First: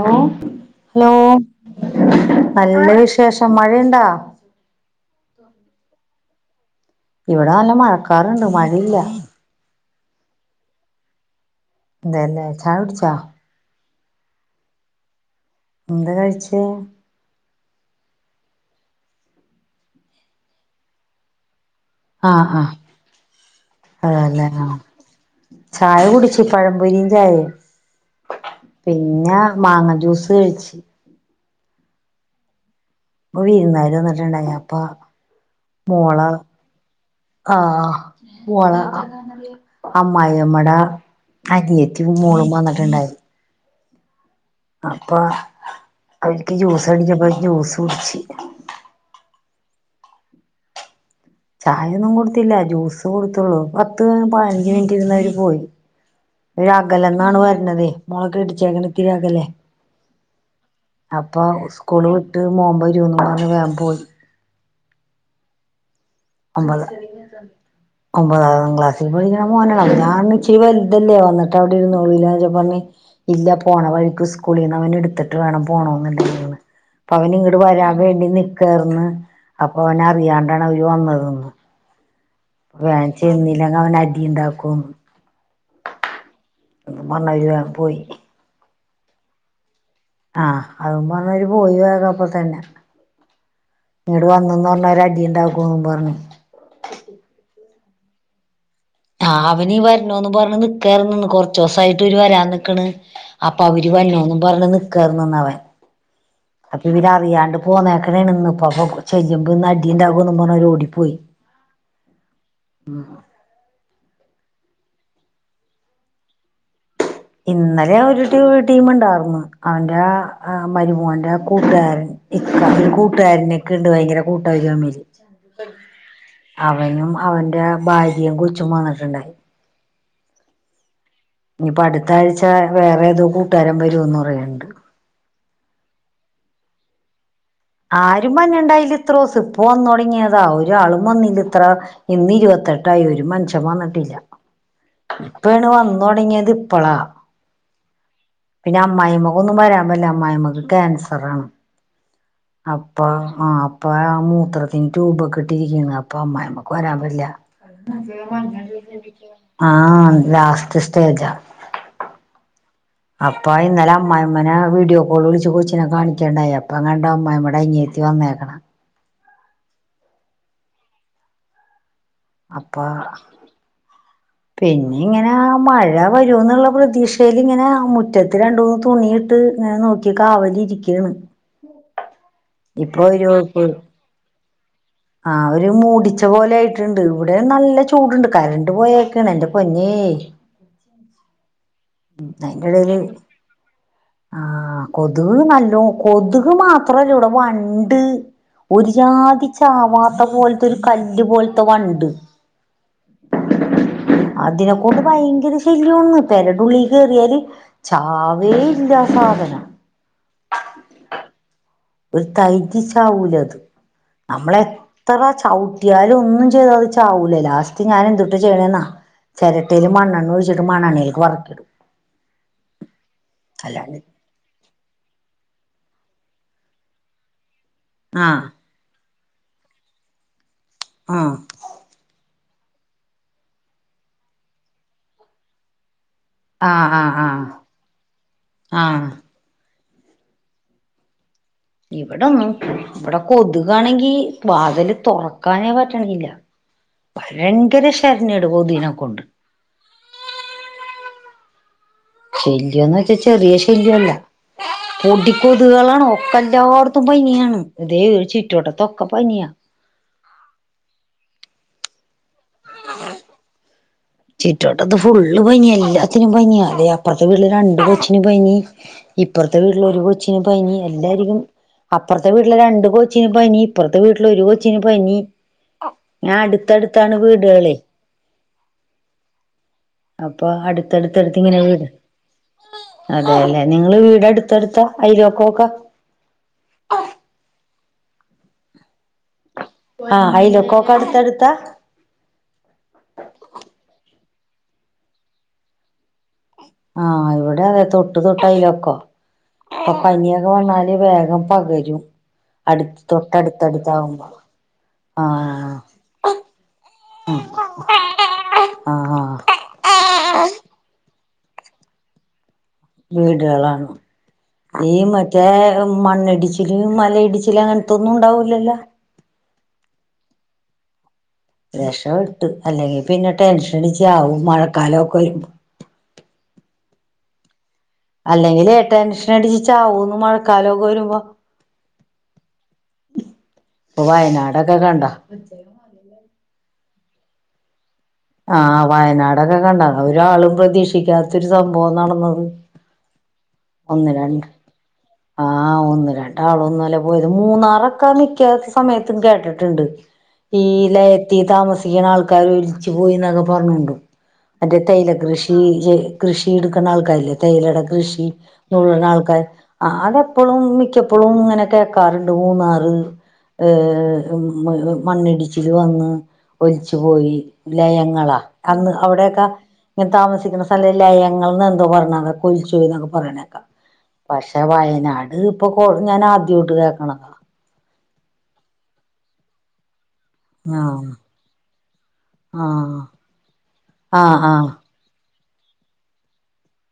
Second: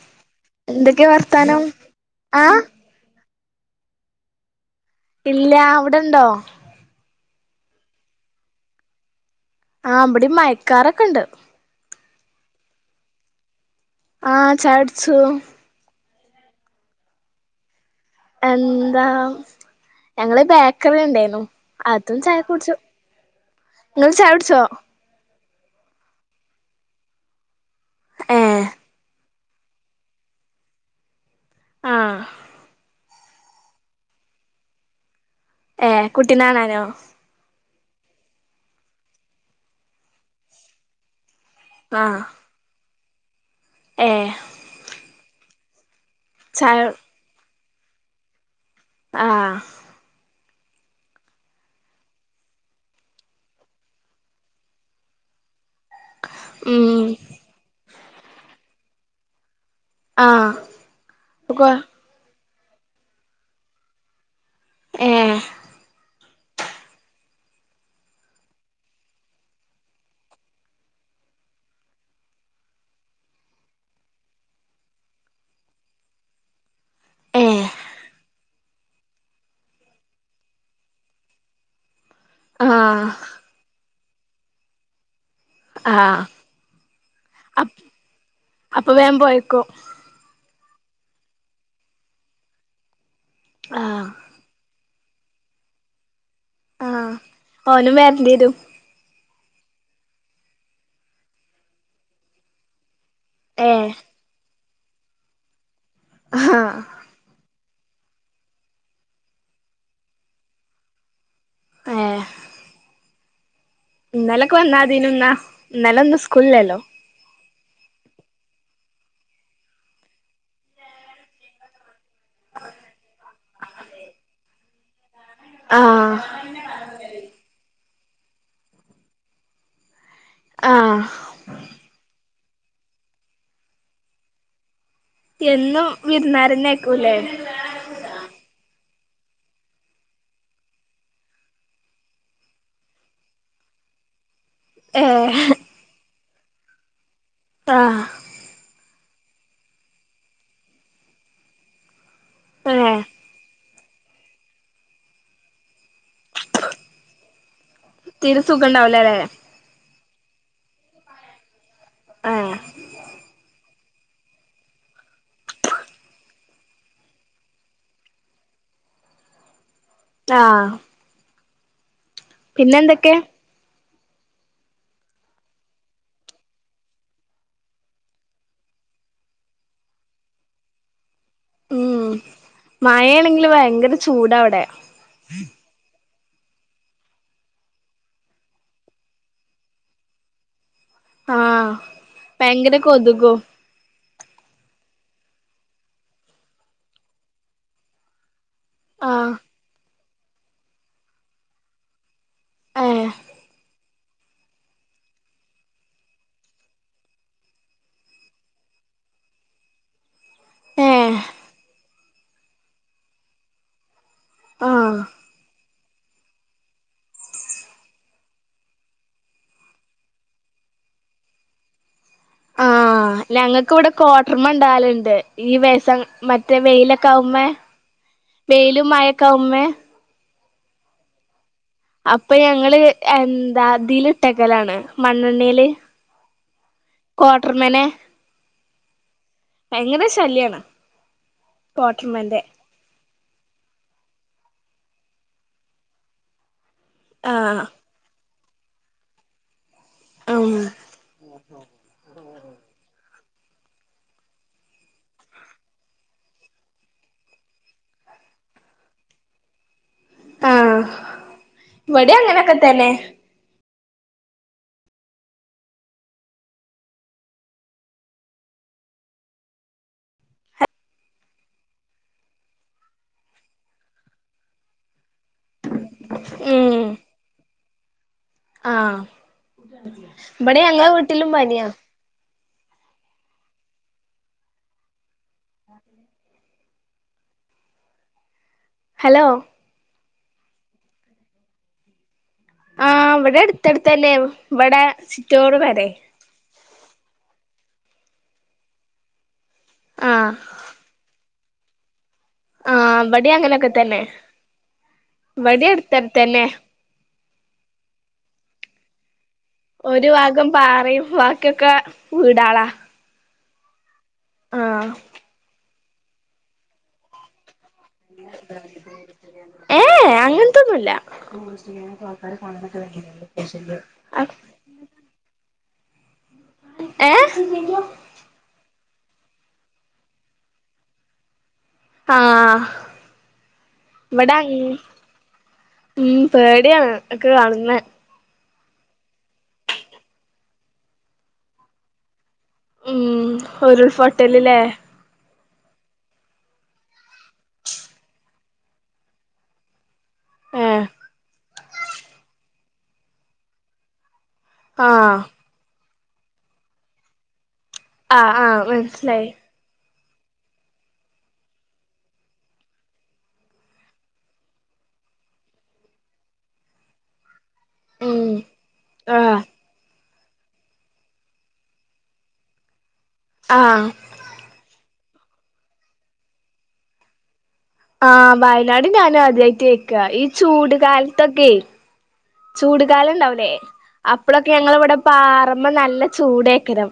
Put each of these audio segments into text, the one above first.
Hello, എന്തൊക്കെ hello വർത്താനം ആഹ് നല്ല വിശേഷം മഴയുണ്ടാ? ഇല്ലാ. അവ്ടെണ്ടൊ? ഇവടെ നല്ല മഴക്കാറ്ണ്ട്. മഴയില്ല ആഹ് ബെടിം മയക്കാറൊക്കെണ്ട്. തെന്നെ. ചായ കുട്ച്ചാ. ആഹ് ചായട്ച്ചൂ. ന്തെ കഴിച്ചു? എന്താ. ഞങ്ങള് ബേക്കറി ണ്ടായിനു. അതും ആഹ് ചായൊക്കെ ആഹ് കുട്ച്ചു. ങ്ങൾ ചായ അതല്ലേ കുട്‌ച്ചൊ? ആഹ് ചായ കുടിച്ചു. പഴംപൊരിയും ചായേം ഏഹ് പിന്നെ മാങ്ങ ജ്യൂസ് കഴിച്ച്. ആഹ് പ്പൊ വിര്ന്നാര് വന്ന്ട്ട് ണ്ടായി അപ്പൊ ഏഹ് മോളാ കുട്ടിനെ കാണാനോ ആഹ് ഈവള അമ്മായി അമ്മടെ അതിത്തിം ആഹ് മോളും വന്ന്ട്ട് ണ്ടായി ഏഹ് അപ്പൊ അവര്ക്ക് ചായ ജ്യൂസട്ച്ച്പ്പൊ ജ്യൂസ് കുട്‌ച്ച്. ആഹ് ചായൊന്നും കൊട്ത്തില്ലാ. ജ്യൂസ് കൊട്ത്തൊള്ളു. പത്ത്, പാഞ്ച് മിനിറ്റ് ഇര്ന്നവര് പോയി. ഓല് ഉം അകലെന്നാണ് വെര്നതെ. മൊളക് ഇടിച്ചേക്ക്ണ്. ഇത്തിരി അകലെ. ആഹ് അപ്പൊ കൊ ഉസ്ക്കൂള് വിട്ട് മോം വെരൂന്ന് പർഞ്ഞ് വേം പോയി. ഏഹ് അമ്പ [unintelligible] ഒമ്പതാം ക്ലാസ്സിൽ പഠിക്ക്ണെ മോനെല്ലെ. ഞാപർഞ്ഞ് ഇച്ചരി വെൽതെല്ലെ വന്ന്ട്ട് അവ്ടെ ഇര്‌ന്നോളൂലെച്ചപ്പം പർഞ്ഞ് ഇല്ല പോണ വഴിക്ക് സ്ക്കൂളിന്ന് അവനെ എട്ത്ത്ട്ട് വേണം പോണോന്ന് [inaudible] ന്ന് പ്പ അവന് ഇങ്ങട് ഏഹ് വരാം വേണ്ടി നിക്കാന്ന് അപ്പൊ ഓനറിയാണ്ടാണ് അവര് വന്ന... ആഹ് വേം ചെന്നില്ലെങ്ക അവന് അടി ണ്ടാക്കും. ആഹ് പിന്നെ വന്നാതിരി വേം അപ് പോയി. അപ്പൊ വേം പോയേക്കു ആഹ് അതും പർഞ്ഞവര് പോയി [unintelligible] അപ്പ തന്നെ. ആഹ് ഇവ്ടെ വന്ന്ന്നർഞ്ഞാ ഒരടിണ്ടാക്കൂന്നും പർഞ്ഞ്. ആഹ്. ഓനും വെര്ണ്ട്വെരും. ആഹ് അവനീം വെർണോന്നും പർ ഞ്ഞ് നിക്കായ്ര്ന്ന് ന്ന്. കൊർച്ചോ സായിട്ട് ഇവര് വരാൻ നിക്ക്ണ്. അപ്പോ അവർ ഏഹ് വരുണു പറഞ്ഞ് നിൽക്കാരുന്നു അവൻ ആഹ് അപ്പോ ഇവര് അറിയാണ്ട് പോന്നേക്കണേ ഇന്ന് ഇപ്പോ ചെല്ലുമ്പോൾ ഇന്ന് അടി ഉണ്ടാവുപറഞ് അവർ ഓടിപ്പോയി ഏഹ് ഇന്നലക്കെ വന്നാതിനു ഇന്നാ ഇന്നലെ ഇന്ന് സ്ക്കുളില്ലല്ലോ ഇന്നലെ ഒരു ടീം ഉണ്ടായിർന്ന് അവന്റെ മരുമോന്റെ ആ കൂട്ടുകാരൻ ഈ കൂട്ടുകാരൻക്ക് ഇണ്ട് ഭയങ്കര കൂട്ട ആഹ് [unintelligible] അയനും അവന്റെ ഭാര്യയും കൊച്ചും വന്നിട്ടുണ്ടായി ആഹ് ഇനിയിപ്പോ അടുത്ത ആഴ്ച വേറെ ഏതോ കൂട്ടുകാരം വരുംന്ന് പറയണ്ട് എന്നും വിരുന്നാരന്നെയെക്കുല്ലെ ആരും വന്നുണ്ടായില്ല ഇത്ര ദിവസം ഇപ്പോ വന്നു തുടങ്ങിയതാ ഒരാളും വന്നില്ല ഇത്ര ഇന്ന് ഇരുപത്തെട്ടായി ഒരു മൻഷൻ വന്നിട്ടില്ല ഏഹ് ഇപ്പാണ് വന്ന തുടങ്ങിയത് ഇപ്പളാ ആഹ് പിന്നെ അമ്മായിമ്മക്കന്നും വരാൻ പറ്റില്ല അമ്മായിമ്മയ്ക്ക് ക്യാൻസറണ് ഏഹ് അപ്പോ ആ അപ്പോ മൂത്രത്തിന് ട്യുബക്കെ ഇട്ടിരിക്കാണ് അപ്പോ അമ്മായിമ്മാക്ക് വരാൻ പറ്റില്ല തീരെ സുഖണ്ടാവൂലല്ലേ ആഹ് ലാസ്റ്റ് സ്റ്റേജാ ആഹ് അപ്പോ ഇന്നാലെ അമ്മായിമ്മനെ വീഡിയോ കോൾ വിളിച്ച് കൊച്ചിനെ കാണിക്കേണ്ടായി അപ്പോ അമ്മായിമ്മാന്റെ അനിയ ത്തിവന്നെക്ക്ണ് ആഹ് അപ്പോ പിന്നെന്തൊക്കെ പിന്നെ ഇങ്ങനെ മഴ വരൂ എന്നുള്ള പ്രതിക്ഷയിൽ ഇങ്ങനെ മുറ്റത്ത് രണ്ടന്ന് തുണി ത്തങ്ങനെ നോക്കി കാവലി ഇരിക്കയാണ്. ഉ ഇപ്പൊ ഒരു മഴയാണെങ്കിലും ഭയങ്കര ചൂടാണിവിടെ ആ ഒരു മൂടിച്ച പോലെ ആയിട്ടുണ്ട് ഇവിടെ നല്ല ചൂടുണ്ട് കരണ്ട് പോയക്കാണ് എന്റെ പൊന്നേ ആഹ് ഭയങ്കര അയ്ന്റെടെയില് കൊതുകും ആഹ് കൊതുക് നല്ലോ കൊതുക് മാത്രല്ല ഇവിടെ വണ്ട് ഒരു ആഹ് ജാതി ചാവാത്ത പോലത്തെ ഒരു കല്ല് പോലത്തെ വണ്ട് ഏഹ അതിനെക്കൊണ്ട് ഭയങ്കര ശല്യംന്ന് പെരന്റെള്ളിൽ കേറിയല് ചാവെ ഇല്ല ആ സാധനം ഏഹ് ഒരു തൈതി ചാവലത് ആഹ് നമ്മളെത്ര ചവി ട്ടിയാലും ഒന്നും ചെയ്താ ചാവൂലേ ലാസ്റ്റ് ഞാനന്തുട്ടാ ചെയ്ണന്നോ ചിരട്ടെല് മണ്ണെണ്ണ ഒഴിച്ച് മണ്ണണ്ണലെക്ക് വറക്കിടും ആഹ് ഞങ്ങൾക്ക് ഇവിടെ അല്ലാണ്ട് കോ ർമ്മണ്ടാല്ണ്ട്. ഈ വേസം മറ്റേ മെയ്ലക്കാവുമ്പോ ആഹ് വെയിലും മഴക്കാവുമ്മെ ആഹ് അപ്പോ ഞങ്ങള് എന്താഇതില് ഇട്ടക്കലാണ് മണ്ണണ്ണെൽ ആഹ് ആഹ് ആഹ് കോട്ടർമ്മാനെ ആഹ് ഭയങ്കര ശല്യാണ് ക്വാട്ടർമന്റെ ഇവെടൊന്നും വെടെ കൊത്കാണെങ്കി വാത്‌ല് താെറക്കാനേ പറ്റണില്ലാ ആഹ് ഭഴെങ്കെര ശര്ണ്യാണ് കൊത്കിനെ കൊണ്ട് അം ശല്യാെന്ന് വെച്ചാ ചെറിയ ശല്ല്യൊല്ലാ പൊടിക്കൊത്കളാണ് ഒക്കെ എല്ലാട്ത്തും പനിയാണ് ഇതേ ഒരു ചിറ്റുവട്ടത്തൊക്കെ പനിയാ ആഹ് ഇവടിം അങ്ങനെക്കെ തന്നെ ചിറ്റ് വട്ടത് ഫുള്ള് പനിയാ എല്ലാത്തിനും പനിയാ തേ അപ്പർത്തെ വീട്ട്ല് രണ്ട് കൊച്ചിനും പനി ഇപ്പാെർത്തെ വീട്ട്ല് ഒരു കൊച്ചിന് പനി എല്ലാര്ക്കും അപ്പർത്തെ വീട്ട്ലെ രണ്ട് കൊച്ചിന് പനി ഇപ്പർത്തെ വീട്ട്ലെ ഒരു കൊച്ചിന് പനി ആഹ് ഉം അട്ത്തട്ത്താണ് വീട്കളെ ആഹ് അപ്പൊ ബെടെ ഞങ്ങളെ വീട്ടിലും പനിയാ അതേല്ലെ നിങ്ങളെ വീട് അട്ത്തട്ത്താ അയ്ലോക്കാേക്കാ ഹലോ ആഹ് അയ്ലോക്കോക്ക അട്ത്തട്ത്താ ആഹ് വെടെ എട്ത്തട്ത്തന്നേ വെടെ ചിറ്റോട് പെരേ ആഹ് ഇവെടെ അങ്ങെ തൊട്ട് തൊട്ടയ്ലോക്കാ അപ്പം ആഹ് പനിയൊക്കെ വന്നാല് വേഗം പകരും ആഹ് അട്ത്ത് ഇവിടേം അങ്ങനൊക്കെ തൊട്ടട്ത്തട്ത്താവുമ്പം ആഹ് തെപ്തെന്നെ ഉം ആഹ് ആഹ് ഒരു ഭാഗം പാറിം ബാക്ക്യൊക്ക വീടാളാ വീട്കളാണ് ആഹ് ഈ മറ്റേ മണ്ണിടിച്ചില് മലയിടിച്ചിലങ്ങൻ ത്തൊന്നും ണ്ടാവൂല്ലല്ലാ ഏഹ് ഏഹ് അങ്ങൻത്തൊന്നുല്ലാ രെഷപ്പെട്ട് അല്ലെങ്കി പിന്നെ ടെൻഷൻടിച്ച് ചാവും മഴക്കാലൊക്കെ വെരുമ്പോ ഏഹ് അല്ലെങ്കിലേ ടെൻഷനടിച്ച് ചാവൂന്ന് മഴക്കാലോക്കെ വരുമ്പം ആഹ് പ്പാെ ഇവിടെ വയനാടൊക്കെ കണ്ടോ ഉം പേട്യാണ് ഒക്കെ കാണ്ന്നെ ആഹ് വയനാടൊക്കെ കണ്ടാ ഒരാളും പ്രതീക്ഷിക്കാത്താെരു സംഭവം നടന്നത് ഊം ഒന്ന് രണ്ട് ആഹ് ഒന്ന് രണ്ടാളൊന്നും അല്ല പോയെത് മൂന്നാറൊക്കാ മിക്ക്യ സമയത്തും കേട്ട്ട്ട്ണ്ട് ഈ ഏ ലയത്തി താമസിയ്ക്ക്ണ ആൾക്കാര് ഒലിച്ച് പോയീന്നൊക്കെ പർഞ്ഞോണ്ടു മറ്റേ തേയില ആഹ് കൃഷി ഇ കൃഷി ഇട്ക്ക്ന്ന ആൾക്കാര്ല്ലേ തേയിലേടെ കൃഷി ആഹ് ആഹ് മനസ്സിലായി ആഹ് അതെപ്പെളും മിക്ക്യപ്പളും ങ്ങെനെ കേക്കാറ്ണ്ട് മൂന്നാറ് ഏഹ് മ് മണ്ണിടിച്ചില് വന്ന് ഒലിച്ച് പോയി ഉം ലയങ്ങളാ അന്ന് ആഹ് അവ്ടെയൊക്കാ ങ്ങെനെ താമസിക്ക്ന്ന സ്ഥലം ലയങ്ങൾന്നെന്തോ പർഞ്ഞ് അതാെക്കെ ഒലിച്ചോയ്ന്നൊക്കെ പറയ്ണേ ആഹ് പക്ഷെ വയനാട് ഇപ്പം കൊ ഞാനാദ്യോട്ട് കേക്ക്ണെ ആഹ് വയനാട് ഞാനും ആദ്യായ്ട്ട് കേക്കാ ഈ ചൂട് ആഹ് കാൽത്തൊക്കേ ആഹ് ചൂട്കാലംണ്ടാവൂലേ ആഹ് അപ്പളൊക്കെ ആഹ് ഞങ്ങളെവെടെ പാറമ്മ നല്ല ചൂടേക്കെരം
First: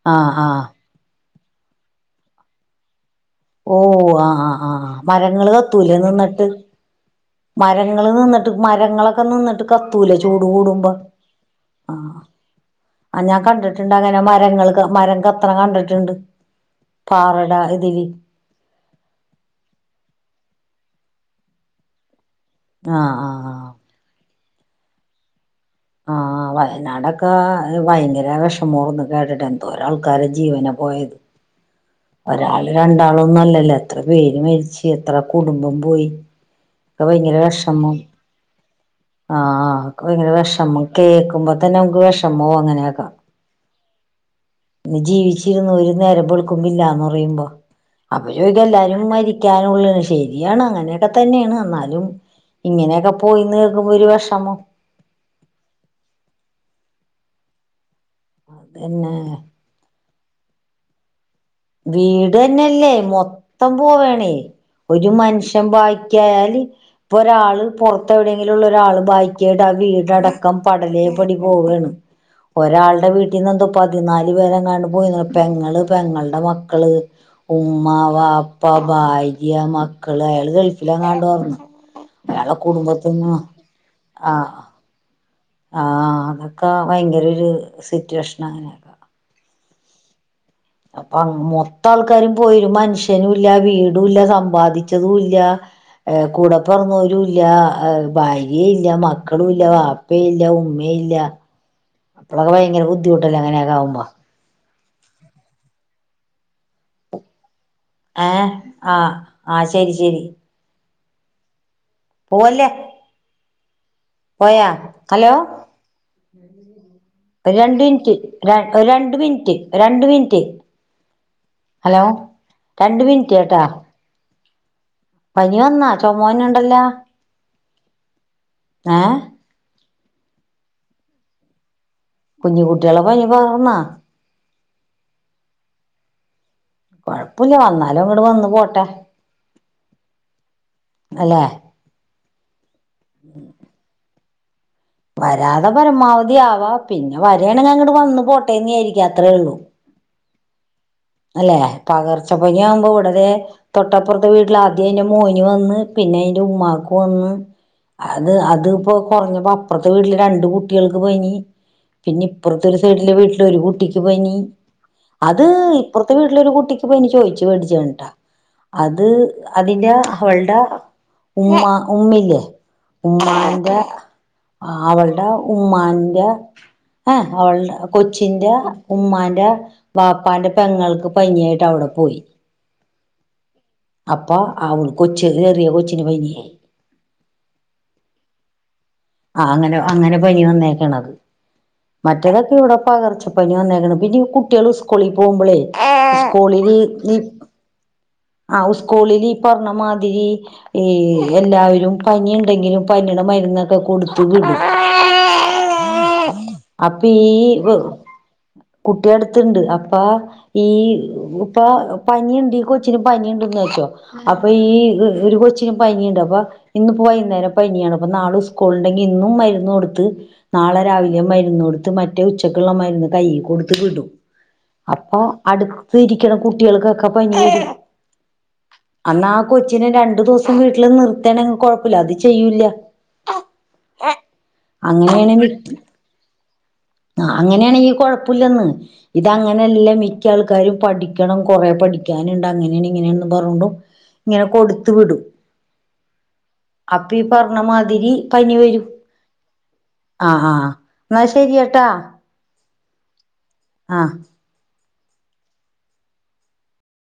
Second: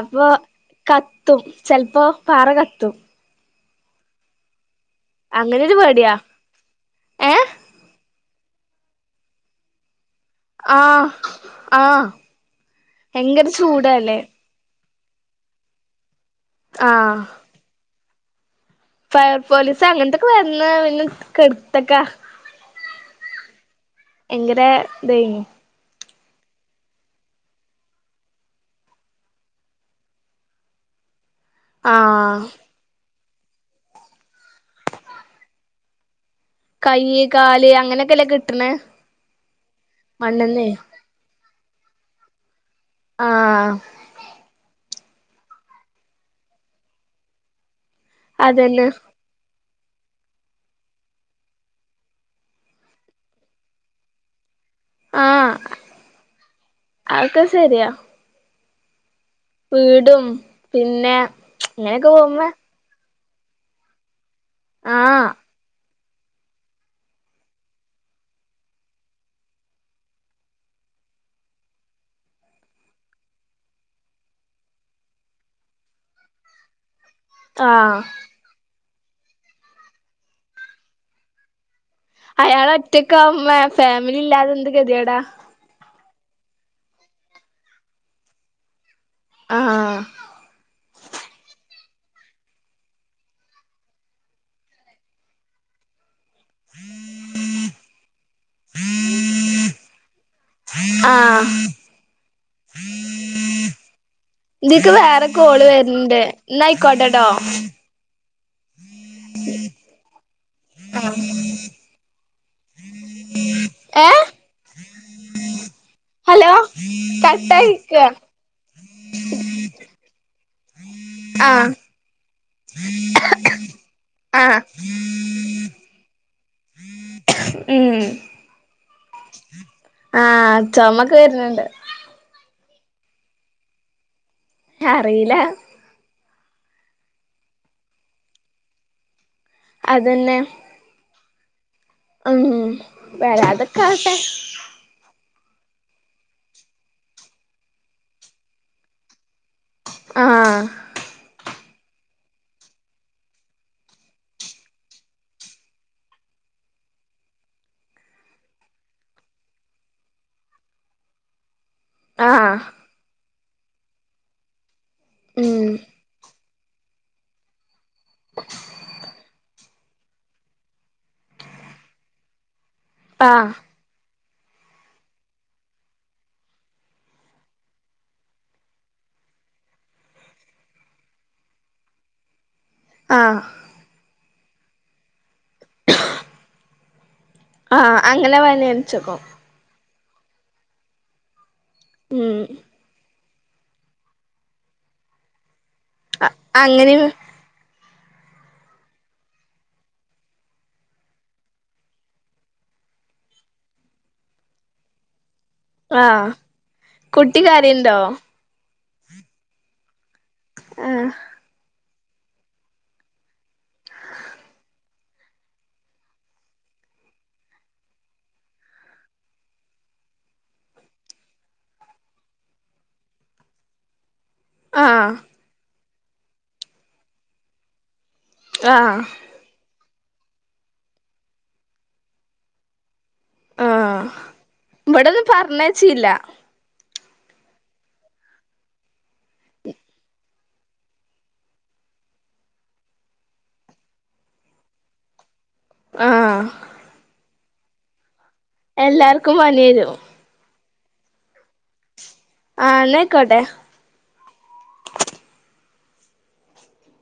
അപ്പോ ആഹ് ആഹ് കത്തും ചെൽപ്പോ പാറ കത്തും ഓഹ് ആഹ് ആഹ് ആഹ് ആ മരങ്ങള് അങ്ങനൊരു കത്തൂലെ പേടിയാ നിന്ന്ട്ട്? ഏ മരങ്ങള് നിന്ന്ട്ട് മരങ്ങളൊക്കെ നിന്നിട്ട് കത്തൂലെ ചൂട് കൂടുമ്പം? ആഹ് ആഹ് ആ ഞാൻ ഭയങ്കര കണ്ട്ട്ടുണ്ട് ചൂടല്ലേ അങ്ങനെ മരങ്ങള് മരം കത്തണ കണ്ട്ട്ട്ണ്ട് ആഹ് പാറടെ ഇതില് ഫയർ പോലീസ് അങ്ങൻത്തൊക്കെ വന്ന് പിന്നെ കെട്ത്തക്ക ആഹ് ആഹ് ആഹ് ഭയങ്കര ഇതേനി ആഹ് വയനാടക്കെ ഭയങ്കര വിഷമോർന്ന് കേട്ടിട്ട് എന്തോരാൾക്കാര് ജീവന പോ യത് ആഹ് ഒരാള് രണ്ടാളൊന്നും അല്ലല്ലോ എത്ര പേര് മരിച്ച് എത്ര കുടുംബം പോയി ഒക്കെ കയ്യ് ഭയങ്കര കാല് വെഷമം അങ്ങനെയൊക്കെല്ലേ കിട്ടണേ ആഹ് ഭയങ്കര വെഷമം മണ്ണ്ന്നേ കേക്കുമ്പത്തന്നെ നമുക്ക് വെഷമാവും അങ്ങനെയൊക്കാ ആഹ് ഇന്ന് ജീവിച്ചിരുന്നവര് നേരം വെളുക്കുമ്പോ ഇല്ലാന്ന് പറയുമ്പോ അവര് അതന്നെ എല്ലാരും മരി ക്കാനുള്ളെയാണ് ശരിയാണ് അങ്ങനെയൊക്കെ തന്നെയാണ് എന്നാലും ഇങ്ങനെയൊക്കെ പോയീന്ന് കേക്കുമ്പോ ഒരു വെഷമം ആഹ് അതൊക്കെ സെരിയാ അതെന്നെ വീടും പിന്നെ ഇങ്ങനെയൊക്കെ പോകുമ്പോ വീടന്നെ ഇല്ലേ മൊത്തം പോവാണേ ഒരു ആഹ് മനുഷ്യൻ ബാക്കിയായാല് ഇപ്പൊരാള് പൊറത്തെവിടെങ്കിലും ഉള്ളൊരാള് ബാക്കിയായിട്ട് വീടടക്കം പടലേ പടി പോവാണ് ഒരാളുടെ വീട്ടിന്നെന്തോ പതിനാല് പേരെങ്ങാണ്ട് പോയി പെങ്ങൾ പെങ്ങളെ മക്കള്, ഉമ്മാ ആഹ് വാപ്പാ ഉപ്പ, ഭാര്യ, മക്കള്, അയാള് ഗൾഫിലാങ്ങാണ്ട് തോന്ന്ണ് അയാള് ഒറ്റക്കാവുമ്പേ ഫാമിലില്ലാതെന്ത് കെതിയെടാ ആ അതൊക്കെ ഭയങ്കരൊരു സിറ്റുവേഷനാണ് ആഹ് അപ്പൊ മൊത്താൾക്കാരും പോയി ഒരു മനുഷ്യനും ഇല്ല വീടൂല്ല സമ്പാദിച്ചതുംല്ല്യ ഏഹ് കൂടെപിറന്നോരുല്ല്യ, ഭാര്യയില്ല്യ, മക്കളുല്ല്യ, വാപ്പയില്ല, ഉ ആഹ് അപ്പളൊക്കെ ഭയങ്കര ബുദ്ധിമുട്ടല്ലേ അങ്ങനൊക്കെയാകുമ്പോ ഇതീക്ക് വേറെ കോള് വര്ണ് ണ്ട് ഇന്നാ അയിക്കോട്ടെട്ടോ ഏഹേ ആ ആ ശരി ശരി ആഹ് പോവല്ലേ [inaudible] പോയാ? ഹലോ ഹലോ കട്ട് ഒരു രണ്ട് മിനിറ്റ് രണ്ട് മിനിറ്റ് രണ്ട് മിനിറ്റ് ആഹ് ഹലോ രണ്ട് മിനിറ്റ് കേട്ടോ? ആഹ് പനി വന്നാ ചുമവരുന്നുണ്ടല്ലോ ഉം ഏഹ് ആഹ് ചുമക്കെ വരുന്നുണ്ട് കുഞ്ഞു കുട്ടികളെ പനി പകർന്നോ അറിയില്ല കൊഴപ്പുല്ല വന്നാലും അങ്ങട്ട് വന്നു പോട്ടെ അതന്നെ അലേ മ് വരാതെ നിൽക്കട്ടെ വരാതെ പരമാവധി ആവാ പിന്നെ വരണെങ്കിൽ അങ്ങോട്ട് വന്നു പോട്ടേന്നീ വിചാരിക്കാ അത്രേള്ളൂ ആഹ് അല്ലെ പകർച്ചപ്പനി ആവുമ്പോ വിടരെ തൊട്ടപ്പുറത്തെ വീട്ടിൽാദ്യം അതിന്റെ മോന് വന്ന് പിന്നെ അതിന്റെ ഉമ്മാക്ക് വന്ന് അത് അതിപ്പോ കുറഞ്ഞപ്പോ അപ്പുറത്തെ വീട്ടില് രണ്ട് കുട്ടികൾക്ക് പനി പിന്നെ ആഹ് ഇപ്പുറത്തെ ഒരു സൈഡിലെ വീട്ടില ഒരു കുട്ടിക്ക് പനി അത് ഉം ത്താ വീട്ടില ഒരു കുട്ടിക്ക് പനി ചോദു മേടിച്ചയാട്ടാ അത് അതിന്റെ അവൾടെ ഉമ്മ ഉമ്മില്ലേ ആഹ് ഉമ്മാന്റെ ആവൾടെ ഉമ്മാന്റെ ഏഹ് അവള കൊച്ചിന്റെ ഉമ്മാന്റെ ബാപ്പാന്റെ പെങ്ങൾക്ക് പനിയായിട്ട് അവിടെ പോയി ആഹ് അപ്പൊ [unintelligible] കൊച്ചിന് ചെറിയ കൊച്ചിന് പനി ആയ് ആഹ് അങ്ങനെ [unintelligible] ആ അങ്ങനെ അങ്ങനെ പനി വന്നേക്കണത് ഉം മറ്റേതൊക്കെ ഇവിടെ പകർച് പനി വന്നേക്കണം പിന്നെ കുട്ടികള് സ്കൂളിൽ പോകുമ്പോളേ സ്കൂളില് അങ്ങനെ ഈ ആഹ് ഉസ്കൂളിൽ ഈ പറഞ്ഞ മാതിരി ഏയ് എല്ലാവരും പനി ഉണ്ടെങ്കിലും പനിയുടെ മരുന്നൊക്കെ കൊടുത്തു വിടും ആഹ് അപ്പ കുട്ടി ഈ കരയുണ്ടോ കുട്ടിയടുത്തിണ്ട് അപ്പ ഈ ആഹ് ഇപ്പ പനിയുണ്ട് ഈ കൊച്ചിന് പനിയുണ്ടെന്ന് വെച്ചോ അപ്പൊ ഈ ഒരു കൊച്ചിനും പനിണ്ട് അപ്പൊ ഇന്നിപ്പം വൈന്നേരം പനിയാണ് അപ്പൊ നാളെ ഉസ് കൂൾണ്ടെങ്കി ഇന്നും മരുന്ന് കൊടുത്ത് നാളെ രാവിലെ മരുന്ന് കൊടുത്ത് മറ്റേ ഉച്ചക്കുള്ള മരുന്ന് കൈയ്യി കൊടുത്ത് വിടും ആഹ് അപ്പൊ അടുത്ത് ഇരിക്കണ കുട്ടികൾക്കൊക്കെ പനി വരും ആഹ് അന്നാ ആ കൊച്ചിനെ രണ്ടു ദിവസം വീട്ടിൽ നിർതാണെണെങ്കിൽ കുഴപ്പില്ല അത് ചെയ്യൂല്ല ആഹ് ഇവിടൊന്നും പറഞ്ഞച്ചീല്ല ആഹ് അങ്ങനെയാണെങ്കി കൊഴപ്പൂല്ലെന്ന് ഇതങ്ങനെയല്ല മിക്ക ആൾക്കാരും പഠിക്കണം കൊറെേ പഠിക്കാനുണ്ട് അങ്ങനെയാണ് ഇങ്ങനെയാണെന്ന് പറഞ്ഞോണ്ടും ഇങ്ങനെ കൊടുത്ത് വിടും ആഹ് അപ്പ ഈ പറഞ്ഞ മാതിരി എല്ലാർക്കും പനിരും ആഹ് ആഹ് എന്നാ ശരിയട്ടാ ആഹ് ന്നേക്കോട്ടെ ആഹ്